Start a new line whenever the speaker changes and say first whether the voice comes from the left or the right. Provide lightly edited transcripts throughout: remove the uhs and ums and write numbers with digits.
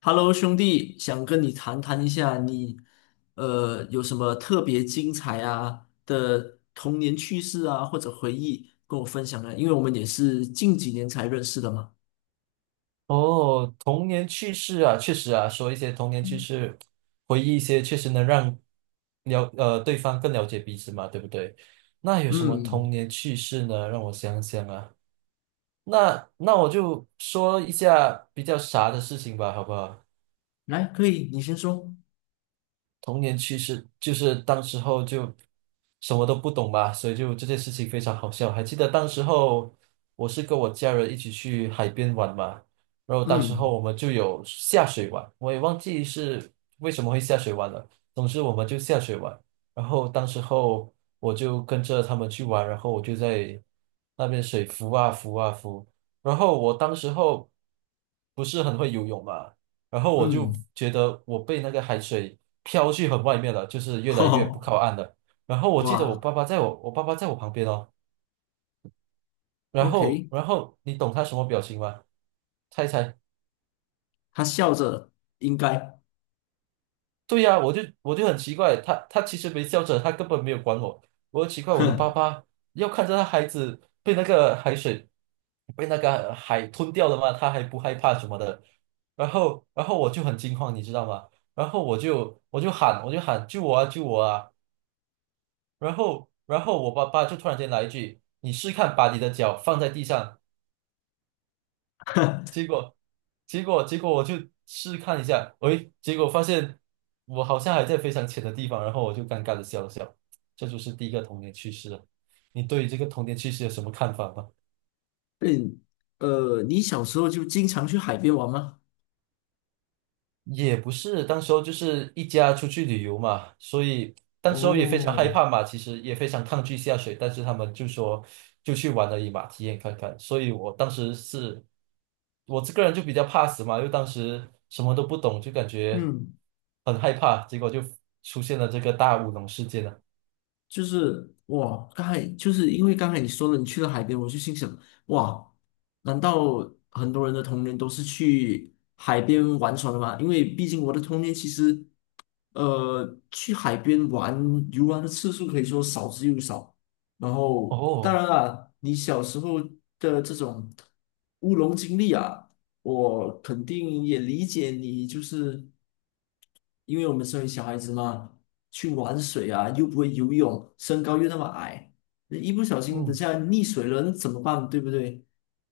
left: Hello，兄弟，想跟你谈谈一下你，有什么特别精彩啊的童年趣事啊，或者回忆跟我分享呢？因为我们也是近几年才认识的嘛。
right: 哦，童年趣事啊，确实啊，说一些童年趣事，回忆一些，确实能让对方更了解彼此嘛，对不对？那有什么
left: 嗯，
right: 童年趣事呢？让我想想啊，那我就说一下比较傻的事情吧，好不好？
left: 来，可以，你先说。
right: 童年趣事就是当时候就什么都不懂吧，所以就这件事情非常好笑。还记得当时候我是跟我家人一起去海边玩嘛，然后当时候
left: 嗯
right: 我们就有下水玩，我也忘记是为什么会下水玩了。总之我们就下水玩，然后当时候我就跟着他们去玩，然后我就在那边水浮啊浮啊浮，然后我当时候不是很会游泳嘛。然后我
left: 嗯，
right: 就觉得我被那个海水飘去很外面了，就是越 来越不
left: 吼，
right: 靠岸了。然后我记得我
left: 哇
right: 爸爸在我我爸爸在我旁边哦，然后
left: ，OK，
right: 然后你懂他什么表情吗？猜一猜。
left: 他笑着，应该，
right: 对呀、我就很奇怪，他其实没笑着，他根本没有管我。我奇怪，我的爸
left: 哼
right: 爸要看着他孩子被那个海吞掉了吗？他还不害怕什么的。然后我就很惊慌，你知道吗？然后我就喊救我啊救我啊！然后我爸爸就突然间来一句："你试看把你的脚放在地上。"
left: 哼，
right: 结果，结果我就试看一下，喂，结果发现我好像还在非常浅的地方，然后我就尴尬的笑了笑。这就是第一个童年趣事了。你对于这个童年趣事有什么看法吗？
left: 对，你小时候就经常去海边玩吗？
right: 也不是，当时候就是一家出去旅游嘛，所以当时候也非常害
left: 哦，
right: 怕嘛，其实也非常抗拒下水，但是他们就说就去玩而已嘛，体验看看。所以我当时是，我这个人就比较怕死嘛，因为当时什么都不懂，就感觉
left: 嗯。
right: 很害怕，结果就出现了这个大乌龙事件了。
left: 就是哇，刚才就是因为刚才你说了你去了海边，我就心想，哇，难道很多人的童年都是去海边玩耍的吗？因为毕竟我的童年其实去海边玩游玩的次数可以说少之又少。然后，当
right: 哦，
left: 然啦，你小时候的这种乌龙经历啊，我肯定也理解你，就是因为我们身为小孩子嘛，去玩水啊，又不会游泳，身高又那么矮，一不小心等
right: 嗯。
left: 下溺水了，那怎么办？对不对？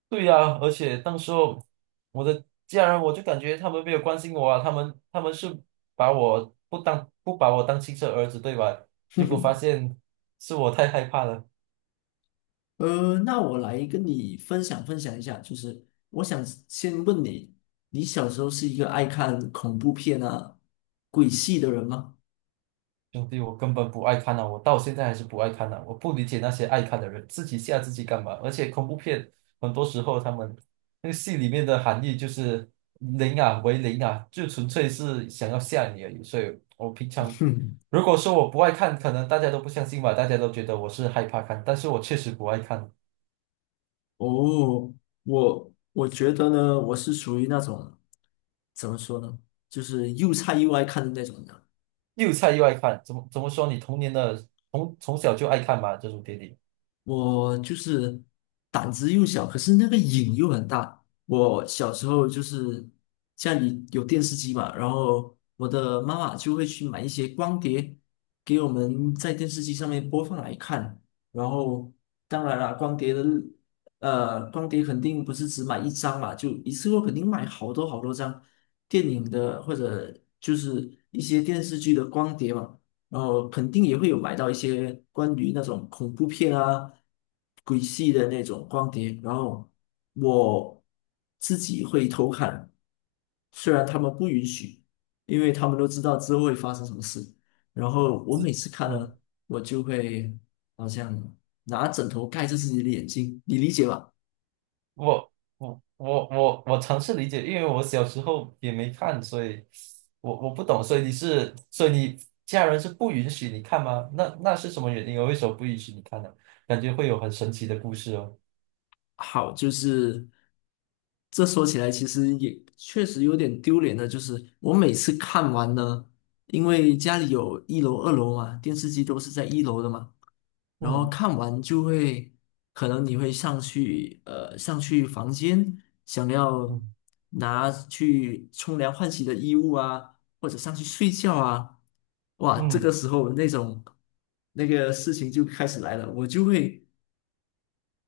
right: 对呀，而且当时候我的家人，我就感觉他们没有关心我啊，他们是把我不当不把我当亲生儿子，对吧？结果发现是我太害怕了。
left: 那我来跟你分享分享一下，就是我想先问你，你小时候是一个爱看恐怖片啊、鬼戏的人吗？
right: 兄弟，我根本不爱看呐，我到现在还是不爱看呐。我不理解那些爱看的人，自己吓自己干嘛？而且恐怖片很多时候他们那个戏里面的含义就是零啊为零啊，就纯粹是想要吓你而已。所以我平 常
left: 哼，
right: 如果说我不爱看，可能大家都不相信吧，大家都觉得我是害怕看，但是我确实不爱看，
left: 哦，我觉得呢，我是属于那种怎么说呢，就是又菜又爱看的那种人。
right: 又菜又爱看，怎么说？你童年的从小就爱看嘛，这种电影，
left: 我就是胆子又小，可是那个瘾又很大。我小时候就是家里有电视机嘛，然后我的妈妈就会去买一些光碟给我们在电视机上面播放来看。然后当然了，光碟肯定不是只买一张嘛，就一次过肯定买好多好多张电影的或者就是一些电视剧的光碟嘛。然后肯定也会有买到一些关于那种恐怖片啊、鬼戏的那种光碟，然后我自己会偷看，虽然他们不允许，因为他们都知道之后会发生什么事。然后我每次看
right: 嗯。
left: 了，我就会好像拿枕头盖着自己的眼睛，你理解吧？
right: 我尝试理解，因为我小时候也没看，所以我不懂，所以你是，所以你家人是不允许你看吗？那是什么原因啊？为什么不允许你看呢？感觉会有很神奇的故事哦。
left: 好，就是这说起来，其实也确实有点丢脸的。就是我每次看完呢，因为家里有一楼、二楼嘛，电视机都是在一楼的嘛，然后
right: 嗯
left: 看完就会，可能你会上去，上去房间，想要
right: 嗯
left: 拿去冲凉换洗的衣物啊，或者上去睡觉啊，哇，这
right: 嗯，
left: 个时候那种那个事情就开始来了，我就会。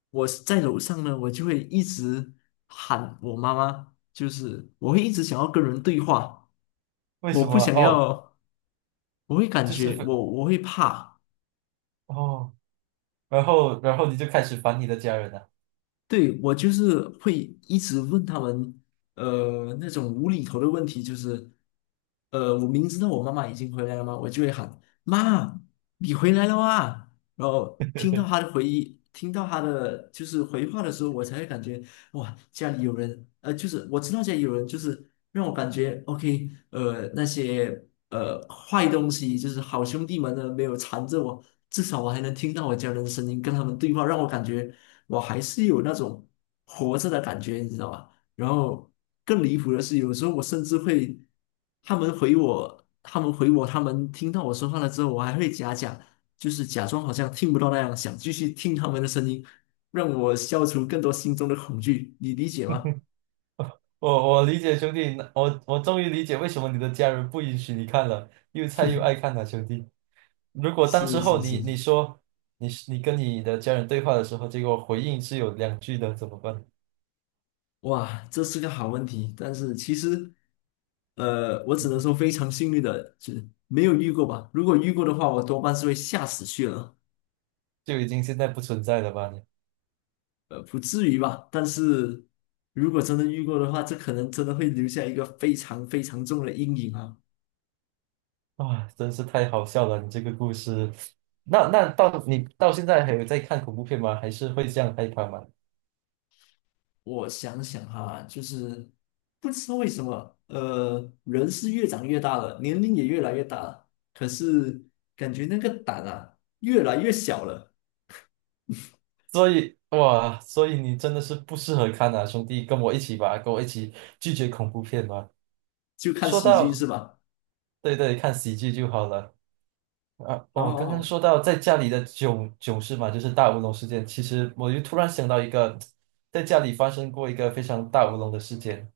left: 我在楼上呢，我就会一直喊我妈妈，就是我会一直想要跟人对话，
right: 为
left: 我
right: 什
left: 不
right: 么？
left: 想
right: 哦，
left: 要，我会感
right: 就是
left: 觉
right: 非
left: 我会怕。
right: 哦，然后你就开始烦你的家人了。
left: 对，我就是会一直问他们，那种无厘头的问题，就是，我明知道我妈妈已经回来了吗？我就会喊妈，你回来了啊！然后听到她 的回忆，听到她的就是回话的时候，我才会感觉哇，家里有人，就是我知道家里有人，就是让我感觉 OK，那些坏东西，就是好兄弟们呢没有缠着我，至少我还能听到我家人的声音，跟他们对话，让我感觉。我还是有那种活着的感觉，你知道吧？然后更离谱的是，有时候我甚至会，他们回我,他们听到我说话了之后，我还会假假，就是假装好像听不到那样，想继续听他们的声音，让我消除更多心中的恐惧，你理解吗？
right: 我我理解兄弟，我我终于理解为什么你的家人不允许你看了，又菜又爱看了兄弟。如果当时
left: 是是
right: 候
left: 是，
right: 你说你跟你的家人对话的时候，结果回应是有两句的，怎么办？
left: 哇，这是个好问题，但是其实，我只能说非常幸运的，就是没有遇过吧。如果遇过的话，我多半是会吓死去了。
right: 就已经现在不存在了吧你？
left: 不至于吧？但是如果真的遇过的话，这可能真的会留下一个非常非常重的阴影啊！
right: 啊，真是太好笑了，你这个故事。那到你到现在还有在看恐怖片吗？还是会这样害怕吗？
left: 我想想哈，就是不知道为什么，人是越长越大了，年龄也越来越大了，可是感觉那个胆啊越来越小了。
right: 所以哇，所以你真的是不适合看啊，兄弟，跟我一起吧，跟我一起拒绝恐怖片吧。
left: 就看
right: 说
left: 喜剧
right: 到，
left: 是吧？
right: 对对，看喜剧就好了。啊，
left: 好
right: 哦，
left: 好
right: 刚刚
left: 好，
right: 说到在家里的囧囧事嘛，就是大乌龙事件。其实我就突然想到一个，在家里发生过一个非常大乌龙的事件。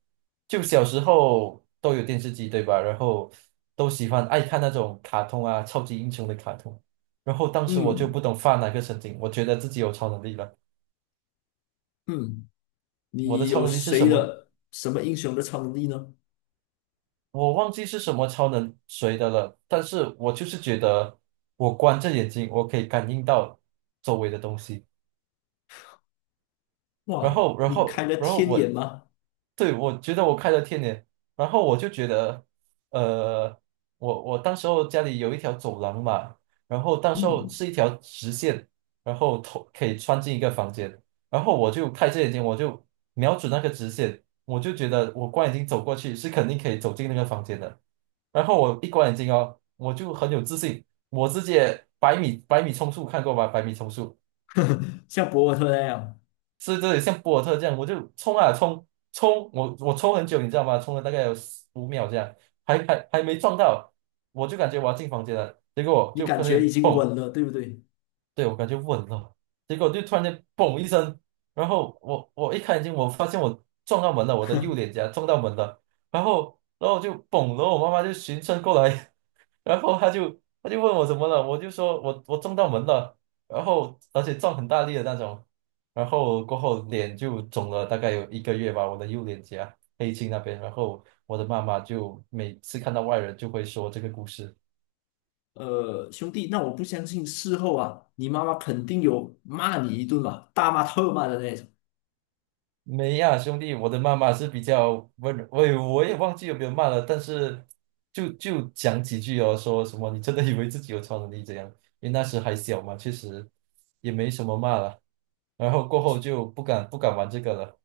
right: 就小时候都有电视机，对吧？然后都喜欢爱看那种卡通啊，超级英雄的卡通。然后当时我就
left: 嗯
right: 不懂发哪个神经，我觉得自己有超能力了。
left: 嗯，
right: 我的
left: 你
right: 超
left: 有
right: 能力是什
left: 谁
right: 么？
left: 的什么英雄的超能力呢？
right: 我忘记是什么超能谁的了，但是我就是觉得我关着眼睛，我可以感应到周围的东西。然
left: 哇，
right: 后，然
left: 你开
right: 后，
left: 了
right: 然后
left: 天眼
right: 我，
left: 吗？
right: 对，我觉得我开了天眼，然后我就觉得，呃，我当时候家里有一条走廊嘛，然后当时候
left: 嗯，
right: 是一条直线，然后头可以穿进一个房间，然后我就开着眼睛，我就瞄准那个直线，我就觉得我光眼睛走过去是肯定可以走进那个房间的，然后我一关眼睛哦，我就很有自信，我直接百米冲刺看过吧，百米冲刺，
left: 像博尔特那样。
right: 是这里像博尔特这样，我就冲啊冲，我冲很久，你知道吗？冲了大概有15秒这样，还没撞到，我就感觉我要进房间了，结果我
left: 你
right: 就
left: 感
right: 突然
left: 觉已
right: 间
left: 经
right: 嘣，
left: 稳了，对不对？
right: 对我感觉稳了，结果就突然间嘣一声，然后我一开眼睛，我发现我撞到门了，我的右脸颊撞到门了，然后我就嘣，然后我妈妈就循声过来，然后他就问我怎么了，我就说我撞到门了，然后而且撞很大力的那种，然后过后脸就肿了大概有1个月吧，我的右脸颊黑青那边，然后我的妈妈就每次看到外人就会说这个故事。
left: 兄弟，那我不相信事后啊，你妈妈肯定有骂你一顿吧，大骂特骂的那种。
right: 没呀，兄弟，我的妈妈是比较温柔，我也忘记有没有骂了，但是就讲几句哦，说什么你真的以为自己有超能力这样？因为那时还小嘛，确实也没什么骂了。然后过后就不敢玩这个了。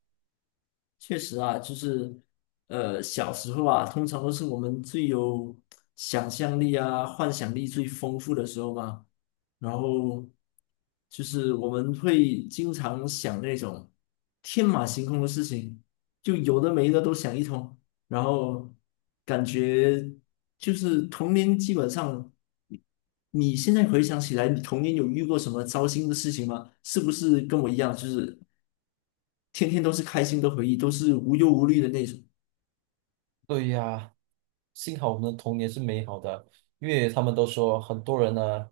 left: 确实啊，就是小时候啊，通常都是我们最有想象力啊、幻想力最丰富的时候嘛。然后就是我们会经常想那种天马行空的事情，就有的没的都想一通。然后感觉就是童年，基本上你现在回想起来，你童年有遇过什么糟心的事情吗？是不是跟我一样，就是天天都是开心的回忆，都是无忧无虑的那种？
right: 对呀，幸好我们的童年是美好的，因为他们都说很多人呢，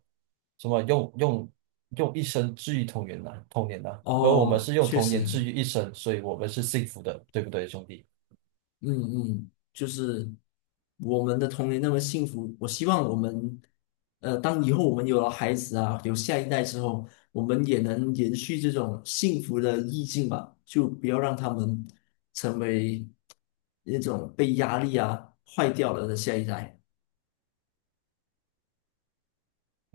right: 什么用一生治愈童年呐，童年呐，而我们
left: 哦，
right: 是用
left: 确
right: 童年治
left: 实，
right: 愈一生，所以我们是幸福的，对不对，兄弟？
left: 嗯嗯，就是我们的童年那么幸福，我希望我们，当以后我们有了孩子啊，有下一代之后，我们也能延续这种幸福的意境吧，就不要让他们成为那种被压力啊坏掉了的下一代。